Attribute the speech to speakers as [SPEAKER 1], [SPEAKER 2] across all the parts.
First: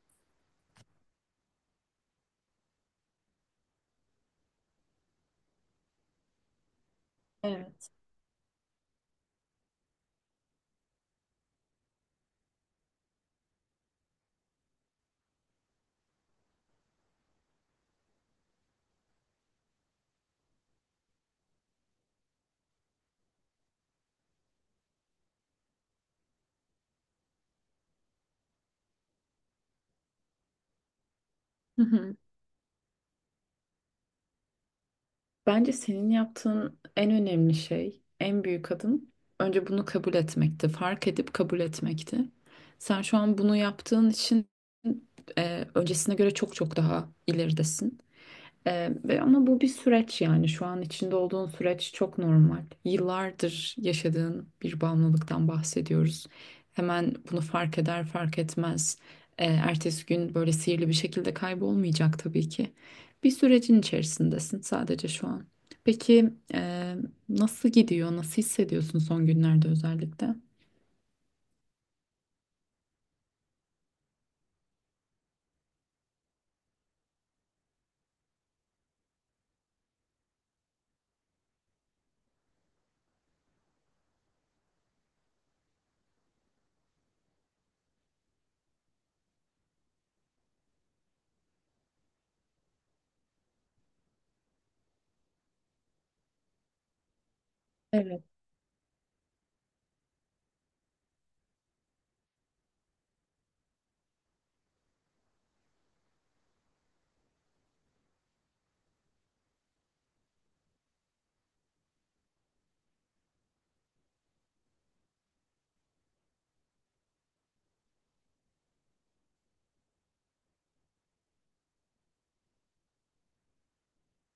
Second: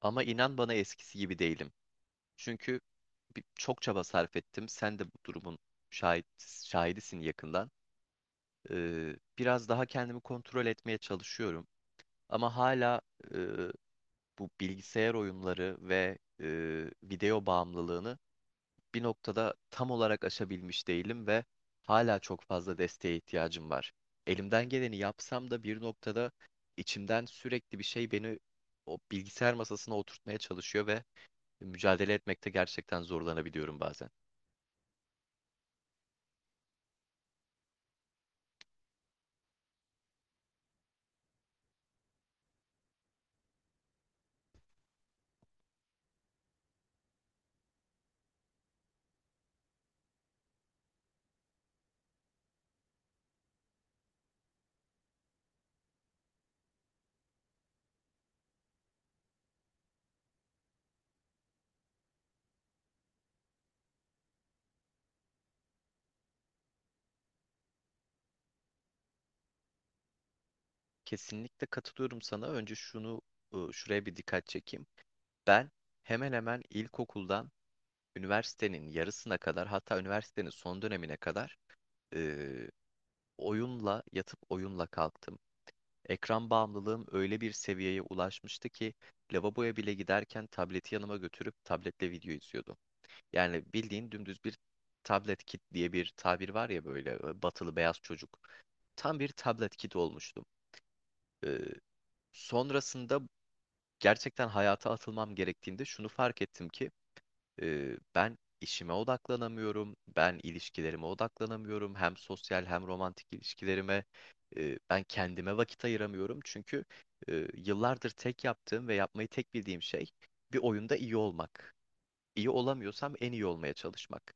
[SPEAKER 1] Ama inan bana eskisi gibi değilim. Çünkü çok çaba sarf ettim. Sen de bu durumun şahit, şahidisin yakından.
[SPEAKER 2] Evet.
[SPEAKER 1] Biraz daha kendimi kontrol etmeye çalışıyorum. Ama hala e, bu bilgisayar oyunları ve video bağımlılığını bir noktada tam olarak aşabilmiş değilim ve hala çok fazla desteğe ihtiyacım var. Elimden geleni yapsam da bir noktada içimden sürekli bir şey beni o bilgisayar masasına oturtmaya çalışıyor ve
[SPEAKER 2] Hı
[SPEAKER 1] mücadele
[SPEAKER 2] hı.
[SPEAKER 1] etmekte gerçekten zorlanabiliyorum bazen.
[SPEAKER 2] Bence senin yaptığın en önemli şey, en büyük adım önce bunu kabul etmekti. Fark edip kabul etmekti. Sen şu an bunu yaptığın için öncesine göre çok çok daha ileridesin. Ama bu bir süreç, yani şu an içinde olduğun süreç çok normal. Yıllardır yaşadığın bir bağımlılıktan bahsediyoruz. Hemen bunu fark eder fark etmez. Ertesi gün böyle sihirli bir şekilde kaybolmayacak tabii ki. Bir sürecin içerisindesin sadece şu an. Peki, nasıl gidiyor? Nasıl hissediyorsun son günlerde özellikle?
[SPEAKER 1] Kesinlikle katılıyorum sana. Önce şunu şuraya bir dikkat çekeyim. Ben hemen hemen ilkokuldan üniversitenin yarısına kadar hatta üniversitenin son dönemine kadar e, oyunla yatıp oyunla kalktım. Ekran bağımlılığım öyle bir seviyeye ulaşmıştı ki lavaboya bile giderken tableti yanıma götürüp tabletle video izliyordum. Yani bildiğin dümdüz bir tablet kit diye bir tabir var ya böyle batılı beyaz
[SPEAKER 2] Evet.
[SPEAKER 1] çocuk. Tam bir tablet kit olmuştum. Ee, Sonrasında gerçekten hayata atılmam gerektiğinde şunu fark ettim ki ben işime odaklanamıyorum, ben ilişkilerime odaklanamıyorum, hem sosyal hem romantik ilişkilerime ben kendime vakit ayıramıyorum çünkü yıllardır tek yaptığım ve yapmayı tek bildiğim şey bir oyunda iyi olmak. İyi olamıyorsam en iyi olmaya çalışmak.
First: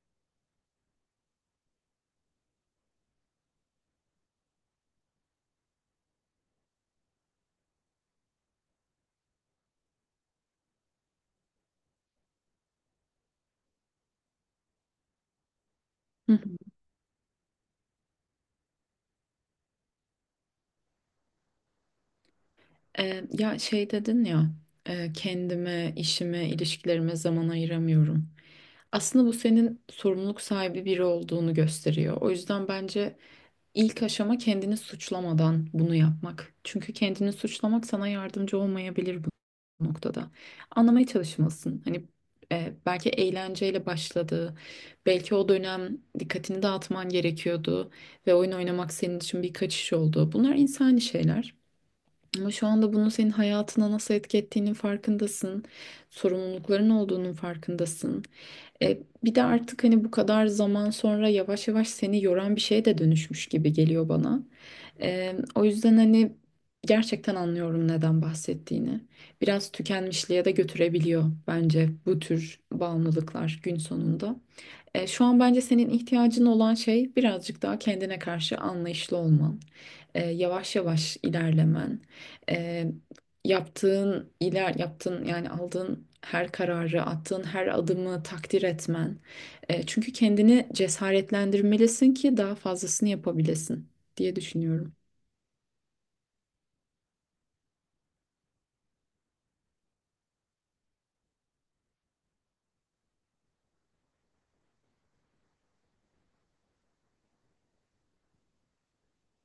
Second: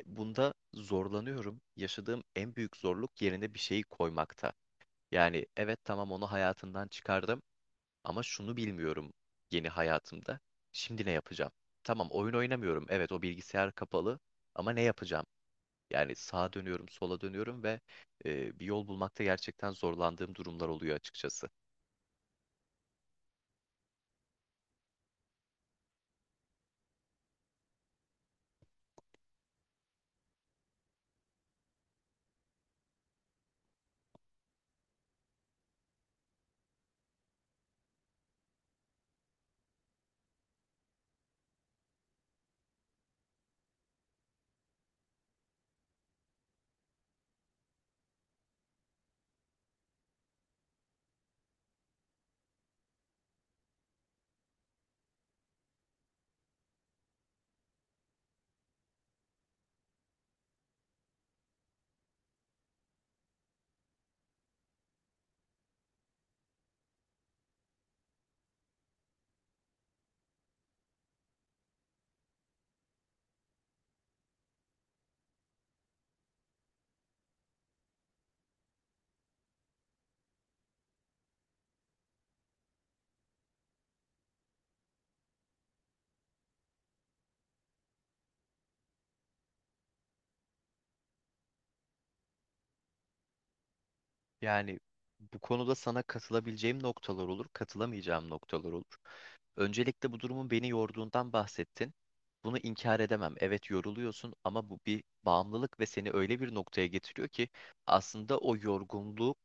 [SPEAKER 1] Bunda zorlanıyorum. Yaşadığım en büyük zorluk yerine bir şeyi koymakta. Yani evet tamam onu hayatından çıkardım. Ama şunu bilmiyorum yeni hayatımda. Şimdi ne yapacağım? Tamam oyun oynamıyorum. Evet o bilgisayar kapalı ama ne yapacağım? Yani
[SPEAKER 2] Hı
[SPEAKER 1] sağa
[SPEAKER 2] hı.
[SPEAKER 1] dönüyorum, sola dönüyorum ve bir yol bulmakta gerçekten zorlandığım durumlar oluyor açıkçası.
[SPEAKER 2] Ya şey dedin ya, kendime, işime, ilişkilerime zaman ayıramıyorum. Aslında bu senin sorumluluk sahibi biri olduğunu gösteriyor. O yüzden bence ilk aşama kendini suçlamadan bunu yapmak. Çünkü kendini suçlamak sana yardımcı olmayabilir bu noktada. Anlamaya çalışmalısın. Hani, belki eğlenceyle başladı. Belki o dönem dikkatini dağıtman gerekiyordu ve oyun oynamak senin için bir kaçış oldu. Bunlar insani şeyler. Ama şu anda bunun senin hayatına nasıl etki ettiğinin farkındasın. Sorumlulukların olduğunun farkındasın. E, bir de artık hani bu kadar zaman sonra yavaş yavaş seni yoran bir şeye de dönüşmüş gibi geliyor bana. O yüzden hani gerçekten anlıyorum neden bahsettiğini. Biraz tükenmişliğe de götürebiliyor bence bu tür bağımlılıklar gün sonunda. Şu an bence senin ihtiyacın olan şey birazcık daha kendine karşı anlayışlı olman, yavaş yavaş ilerlemen, e, yaptığın, yani aldığın her kararı, attığın her adımı takdir etmen. Çünkü kendini cesaretlendirmelisin ki daha fazlasını yapabilesin diye
[SPEAKER 1] Yani
[SPEAKER 2] düşünüyorum.
[SPEAKER 1] bu konuda sana katılabileceğim noktalar olur, katılamayacağım noktalar olur. Öncelikle bu durumun beni yorduğundan bahsettin. Bunu inkar edemem. Evet yoruluyorsun ama bu bir bağımlılık ve seni öyle bir noktaya getiriyor ki aslında o yorgunluk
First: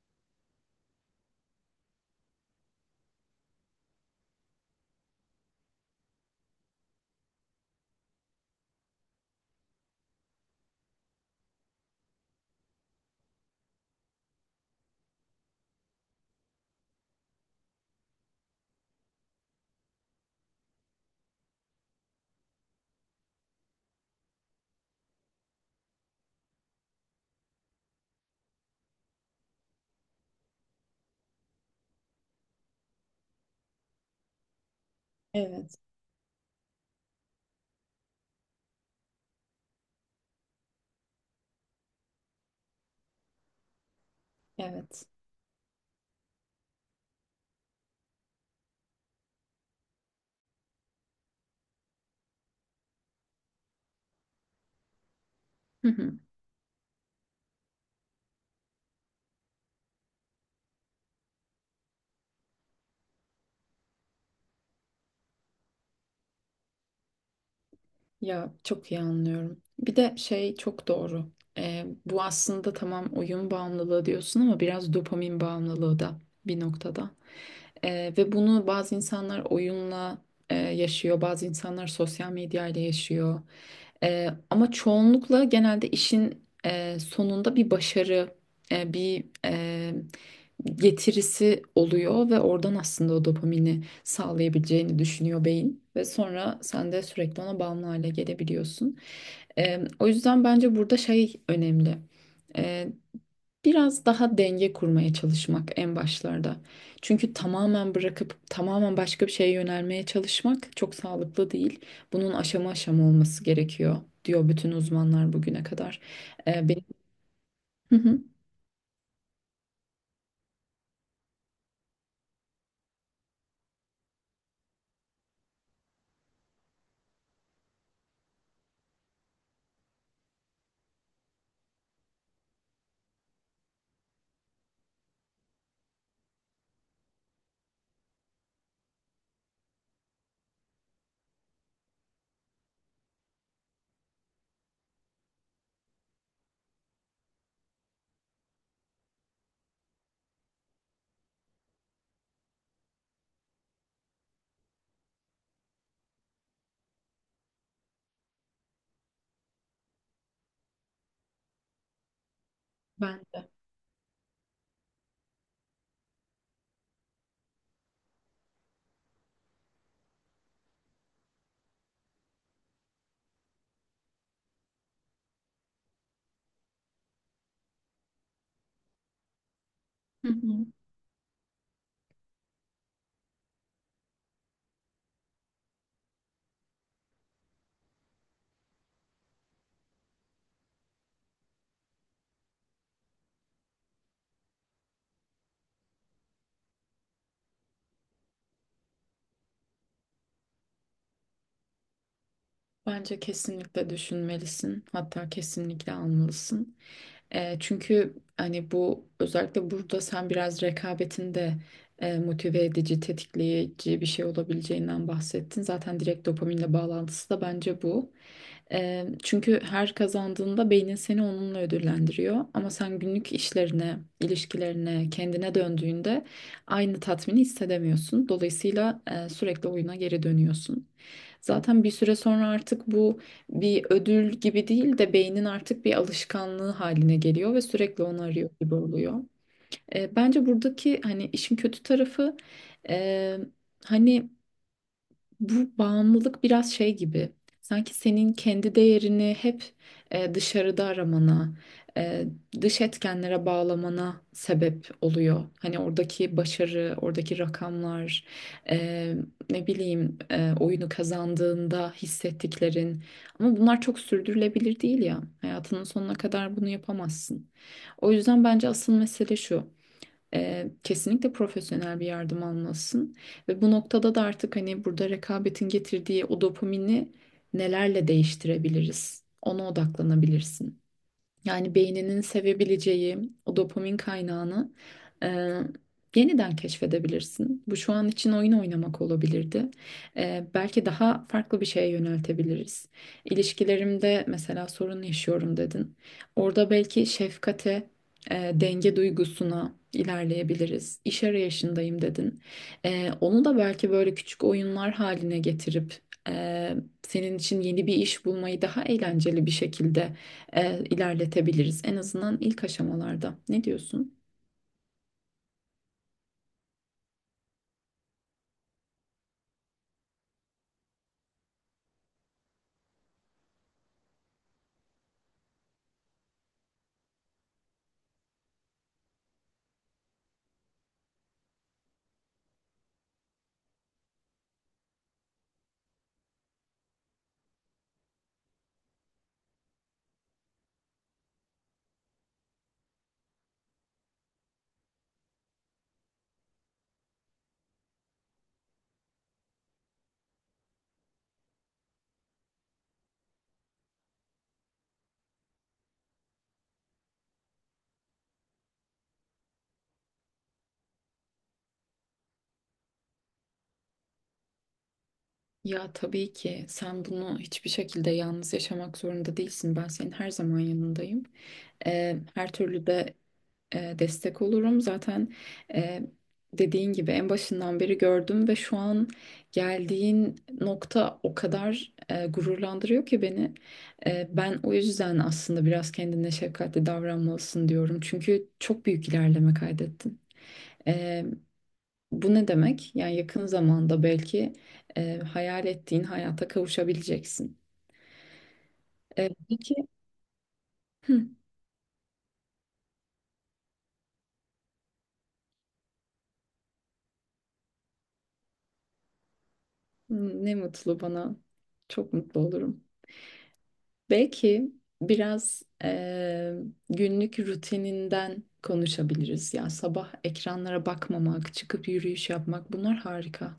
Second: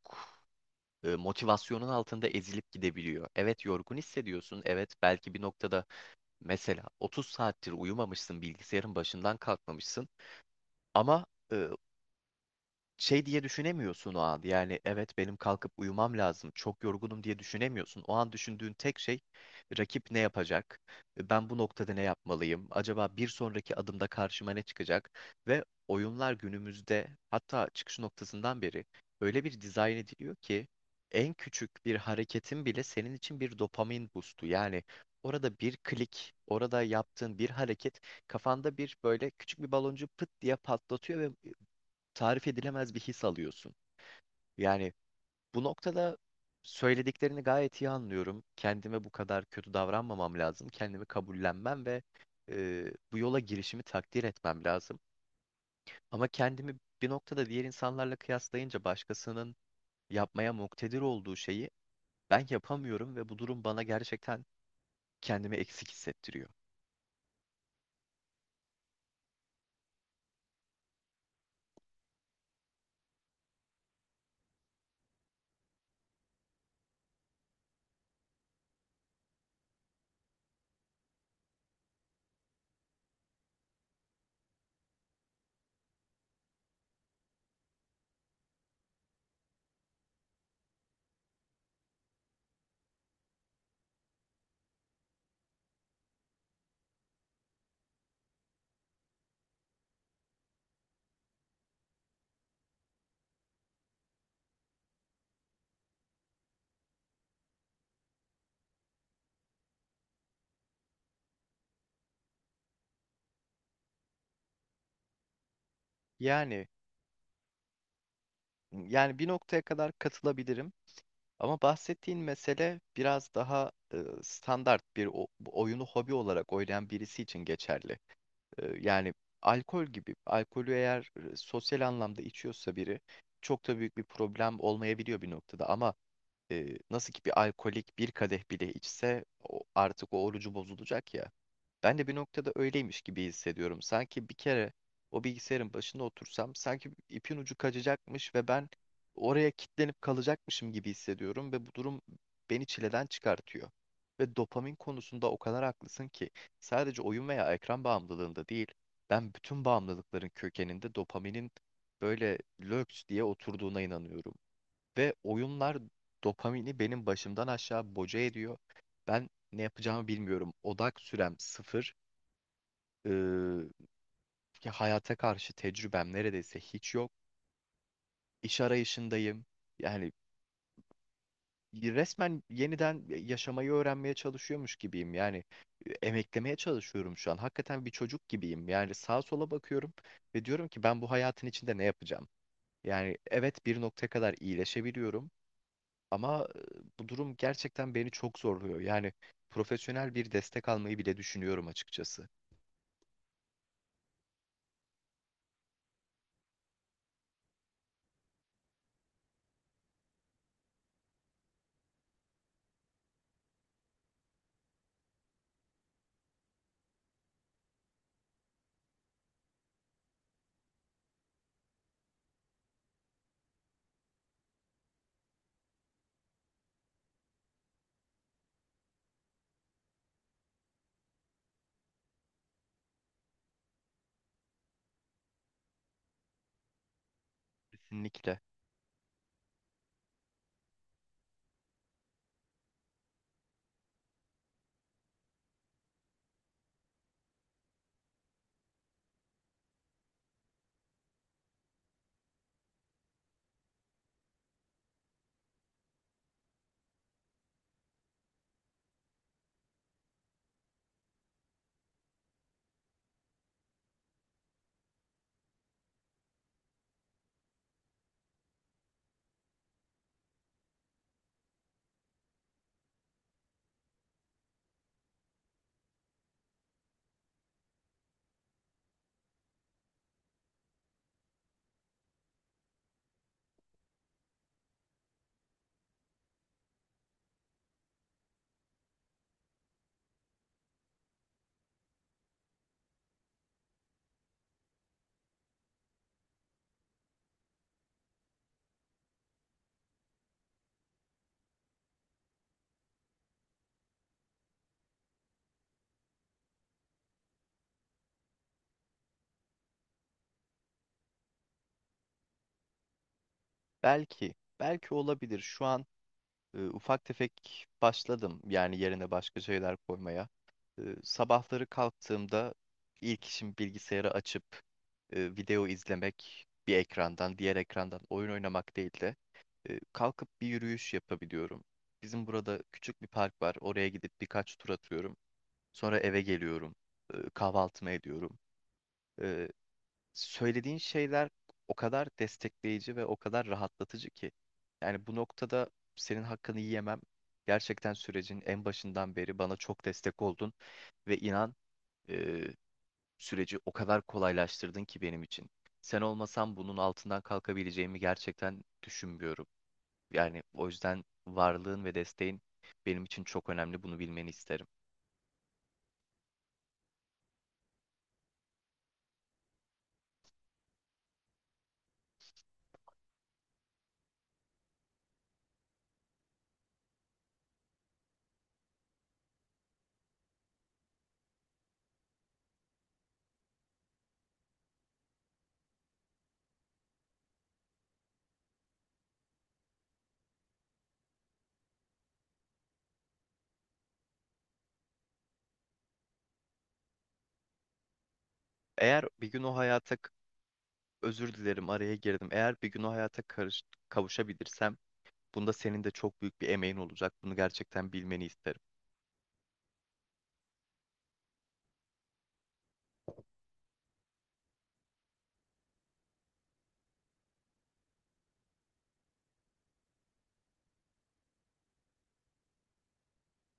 [SPEAKER 1] motivasyonun altında ezilip gidebiliyor. Evet yorgun hissediyorsun. Evet belki bir noktada mesela 30 saattir uyumamışsın, bilgisayarın başından kalkmamışsın. Ama e, şey diye düşünemiyorsun o an. Yani evet benim kalkıp uyumam lazım. Çok yorgunum diye düşünemiyorsun. O an düşündüğün tek şey rakip ne yapacak? Ben bu noktada ne yapmalıyım? Acaba bir sonraki adımda karşıma ne çıkacak? Ve oyunlar günümüzde hatta çıkış noktasından beri öyle bir dizayn ediliyor ki en küçük bir hareketin bile senin için bir dopamin boostu. Yani orada bir
[SPEAKER 2] Evet,
[SPEAKER 1] klik, orada yaptığın bir hareket kafanda bir böyle küçük bir baloncu pıt diye patlatıyor ve tarif edilemez bir his alıyorsun. Yani
[SPEAKER 2] evet.
[SPEAKER 1] bu noktada söylediklerini gayet iyi anlıyorum. Kendime bu kadar kötü davranmamam lazım. Kendimi kabullenmem ve e, bu yola girişimi takdir etmem lazım.
[SPEAKER 2] Hı hı.
[SPEAKER 1] Ama kendimi bir noktada diğer insanlarla kıyaslayınca başkasının yapmaya muktedir olduğu şeyi ben yapamıyorum ve bu durum bana gerçekten kendimi eksik hissettiriyor.
[SPEAKER 2] Ya çok iyi anlıyorum. Bir de şey çok doğru. Bu aslında tamam, oyun bağımlılığı diyorsun ama biraz dopamin bağımlılığı da bir noktada. Ve bunu bazı insanlar oyunla, yaşıyor, bazı insanlar sosyal medyayla yaşıyor. Ama çoğunlukla genelde işin sonunda bir başarı, e, bir e, getirisi oluyor ve oradan aslında o dopamini sağlayabileceğini düşünüyor beyin. Ve sonra sen de sürekli ona bağımlı hale gelebiliyorsun. O yüzden bence burada şey önemli. Biraz daha denge kurmaya çalışmak en başlarda. Çünkü tamamen bırakıp tamamen başka bir şeye yönelmeye çalışmak çok sağlıklı değil. Bunun aşama aşama olması gerekiyor diyor bütün uzmanlar bugüne kadar.
[SPEAKER 1] Yani
[SPEAKER 2] Benim. Hı hı,
[SPEAKER 1] Yani bir noktaya kadar katılabilirim ama bahsettiğin mesele biraz daha standart bir bu oyunu hobi olarak oynayan birisi için geçerli. Yani alkol gibi, alkolü eğer sosyal anlamda içiyorsa biri çok da büyük bir problem olmayabiliyor bir noktada ama e, nasıl ki bir alkolik bir kadeh bile içse artık o orucu bozulacak ya. Ben de bir noktada öyleymiş gibi hissediyorum. Sanki bir kere o bilgisayarın başında otursam sanki ipin ucu kaçacakmış ve ben oraya kilitlenip kalacakmışım gibi hissediyorum ve bu durum beni çileden çıkartıyor. Ve dopamin konusunda o kadar haklısın ki sadece oyun veya ekran bağımlılığında değil, ben bütün bağımlılıkların kökeninde dopaminin böyle löps
[SPEAKER 2] ben
[SPEAKER 1] diye
[SPEAKER 2] de.
[SPEAKER 1] oturduğuna inanıyorum. Ve oyunlar dopamini benim başımdan aşağı boca ediyor. Ben ne yapacağımı bilmiyorum. Odak sürem sıfır. Ee, Ya hayata karşı tecrübem neredeyse hiç yok. İş arayışındayım. Yani
[SPEAKER 2] Hı hı.
[SPEAKER 1] resmen yeniden yaşamayı öğrenmeye çalışıyormuş gibiyim. Yani emeklemeye çalışıyorum şu an. Hakikaten bir çocuk gibiyim. Yani sağa sola bakıyorum ve diyorum ki ben bu hayatın içinde ne yapacağım? Yani evet bir noktaya kadar iyileşebiliyorum. Ama bu durum gerçekten beni çok zorluyor. Yani profesyonel bir destek almayı bile düşünüyorum açıkçası.
[SPEAKER 2] Bence kesinlikle düşünmelisin. Hatta kesinlikle almalısın. Çünkü hani bu özellikle burada sen biraz rekabetin de, motive edici, tetikleyici bir şey olabileceğinden bahsettin. Zaten direkt dopaminle bağlantısı da bence bu. Çünkü her kazandığında beynin seni onunla ödüllendiriyor. Ama sen günlük işlerine, ilişkilerine, kendine döndüğünde aynı tatmini hissedemiyorsun. Dolayısıyla sürekli oyuna geri dönüyorsun. Zaten bir süre sonra artık bu bir ödül gibi değil de beynin artık bir alışkanlığı haline geliyor ve sürekli onu
[SPEAKER 1] Kesinlikle.
[SPEAKER 2] arıyor gibi oluyor. Bence buradaki hani işin kötü tarafı, e, hani bu bağımlılık biraz şey gibi. Sanki senin kendi değerini hep, dışarıda aramana, e, dış etkenlere bağlamana sebep oluyor. Hani oradaki başarı, oradaki rakamlar, e, ne bileyim, oyunu kazandığında hissettiklerin. Ama bunlar çok sürdürülebilir değil ya. Hayatının sonuna kadar bunu yapamazsın. O yüzden bence asıl mesele şu. Kesinlikle profesyonel bir yardım almalısın. Ve bu noktada da artık hani burada rekabetin getirdiği o dopamini nelerle değiştirebiliriz? Ona odaklanabilirsin. Yani beyninin sevebileceği o dopamin kaynağını, e, yeniden keşfedebilirsin. Bu şu an için oyun oynamak olabilirdi. Belki daha farklı bir şeye yöneltebiliriz. İlişkilerimde mesela sorun yaşıyorum dedin. Orada belki şefkate, denge duygusuna ilerleyebiliriz. İş arayışındayım dedin. Onu da belki böyle küçük oyunlar haline getirip, e, senin için yeni bir iş bulmayı daha eğlenceli bir şekilde, ilerletebiliriz. En azından ilk aşamalarda. Ne diyorsun?
[SPEAKER 1] Belki, belki olabilir. Şu an ufak tefek başladım. Yani yerine başka şeyler koymaya. Sabahları kalktığımda ilk işim bilgisayarı açıp video izlemek bir ekrandan, diğer ekrandan oyun oynamak değil de kalkıp bir yürüyüş yapabiliyorum. Bizim burada küçük bir park var. Oraya gidip birkaç tur atıyorum. Sonra eve geliyorum. Kahvaltımı ediyorum. E, Söylediğin şeyler o kadar destekleyici ve o kadar rahatlatıcı ki. Yani bu noktada senin hakkını yiyemem. Gerçekten sürecin en başından beri bana çok destek oldun ve inan e, süreci o kadar kolaylaştırdın ki benim için. Sen olmasan bunun altından kalkabileceğimi gerçekten düşünmüyorum. Yani o yüzden varlığın ve desteğin benim için çok önemli. Bunu bilmeni isterim.
[SPEAKER 2] Ya tabii ki sen bunu hiçbir şekilde yalnız yaşamak zorunda değilsin. Ben senin her zaman yanındayım. Her türlü de, destek olurum. Zaten, e, dediğin gibi en başından beri gördüm ve şu an geldiğin nokta o kadar gururlandırıyor ki beni. Ben o yüzden aslında biraz kendine şefkatli davranmalısın diyorum. Çünkü çok büyük ilerleme kaydettin. E, Bu ne demek? Yani yakın zamanda belki, hayal ettiğin hayata kavuşabileceksin.
[SPEAKER 1] Eğer bir gün o
[SPEAKER 2] Peki.
[SPEAKER 1] hayata
[SPEAKER 2] Hı,
[SPEAKER 1] Özür dilerim araya girdim. Eğer bir gün o hayata kavuşabilirsem bunda senin de çok büyük bir emeğin olacak. Bunu gerçekten bilmeni isterim.
[SPEAKER 2] ne mutlu bana. Çok mutlu olurum. Belki biraz, günlük rutininden konuşabiliriz. Ya sabah ekranlara bakmamak, çıkıp yürüyüş yapmak bunlar harika.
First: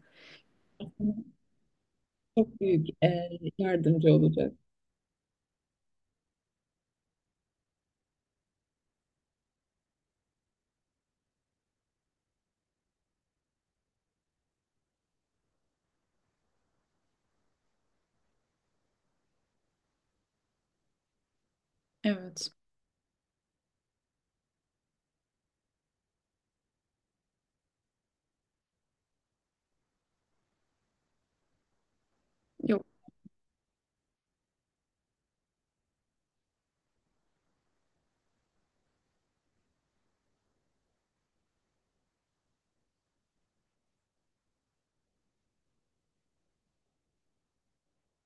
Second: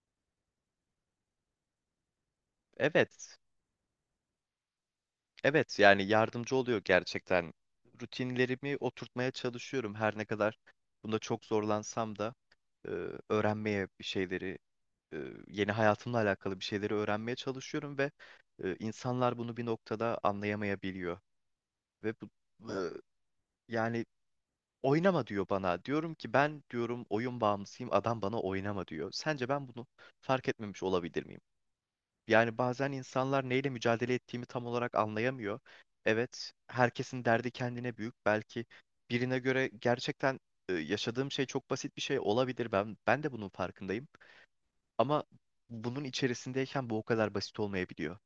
[SPEAKER 2] Çok büyük
[SPEAKER 1] Evet.
[SPEAKER 2] yardımcı olacak.
[SPEAKER 1] Evet yani yardımcı oluyor gerçekten. Rutinlerimi oturtmaya çalışıyorum her ne kadar bunda çok zorlansam da e, öğrenmeye bir şeyleri e, yeni hayatımla alakalı bir şeyleri öğrenmeye çalışıyorum ve insanlar bunu bir noktada anlayamayabiliyor ve bu
[SPEAKER 2] Evet.
[SPEAKER 1] e, yani Oynama diyor bana. Diyorum ki ben diyorum oyun bağımlısıyım. Adam bana oynama diyor. Sence ben bunu fark etmemiş olabilir miyim? Yani
[SPEAKER 2] Yok.
[SPEAKER 1] bazen insanlar neyle mücadele ettiğimi tam olarak anlayamıyor. Evet, herkesin derdi kendine büyük. Belki birine göre gerçekten yaşadığım şey çok basit bir şey olabilir. Ben de bunun farkındayım. Ama bunun içerisindeyken bu o kadar basit olmayabiliyor.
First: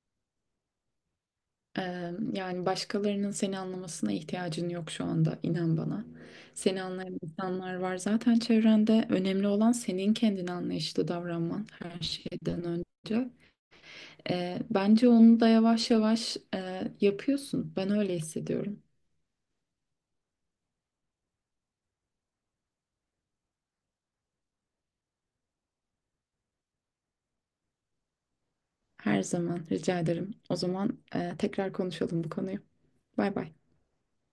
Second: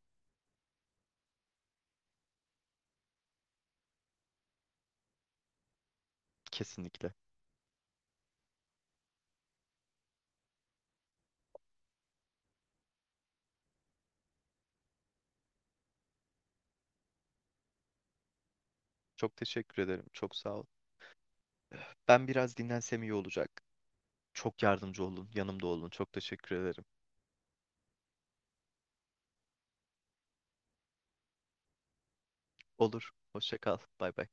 [SPEAKER 2] Yani başkalarının seni anlamasına ihtiyacın yok şu anda. İnan bana. Seni
[SPEAKER 1] Kesinlikle.
[SPEAKER 2] anlayan insanlar var zaten çevrende. Önemli olan senin kendine anlayışlı davranman her şeyden önce. Bence onu da yavaş yavaş yapıyorsun. Ben öyle hissediyorum.
[SPEAKER 1] Çok teşekkür ederim. Çok sağ ol. Ben biraz dinlensem iyi olacak. Çok yardımcı olun. Yanımda olun. Çok teşekkür ederim.
[SPEAKER 2] Her zaman rica ederim. O zaman, tekrar konuşalım bu konuyu.
[SPEAKER 1] Olur.
[SPEAKER 2] Bay bay.
[SPEAKER 1] Hoşça kal. Bay bay.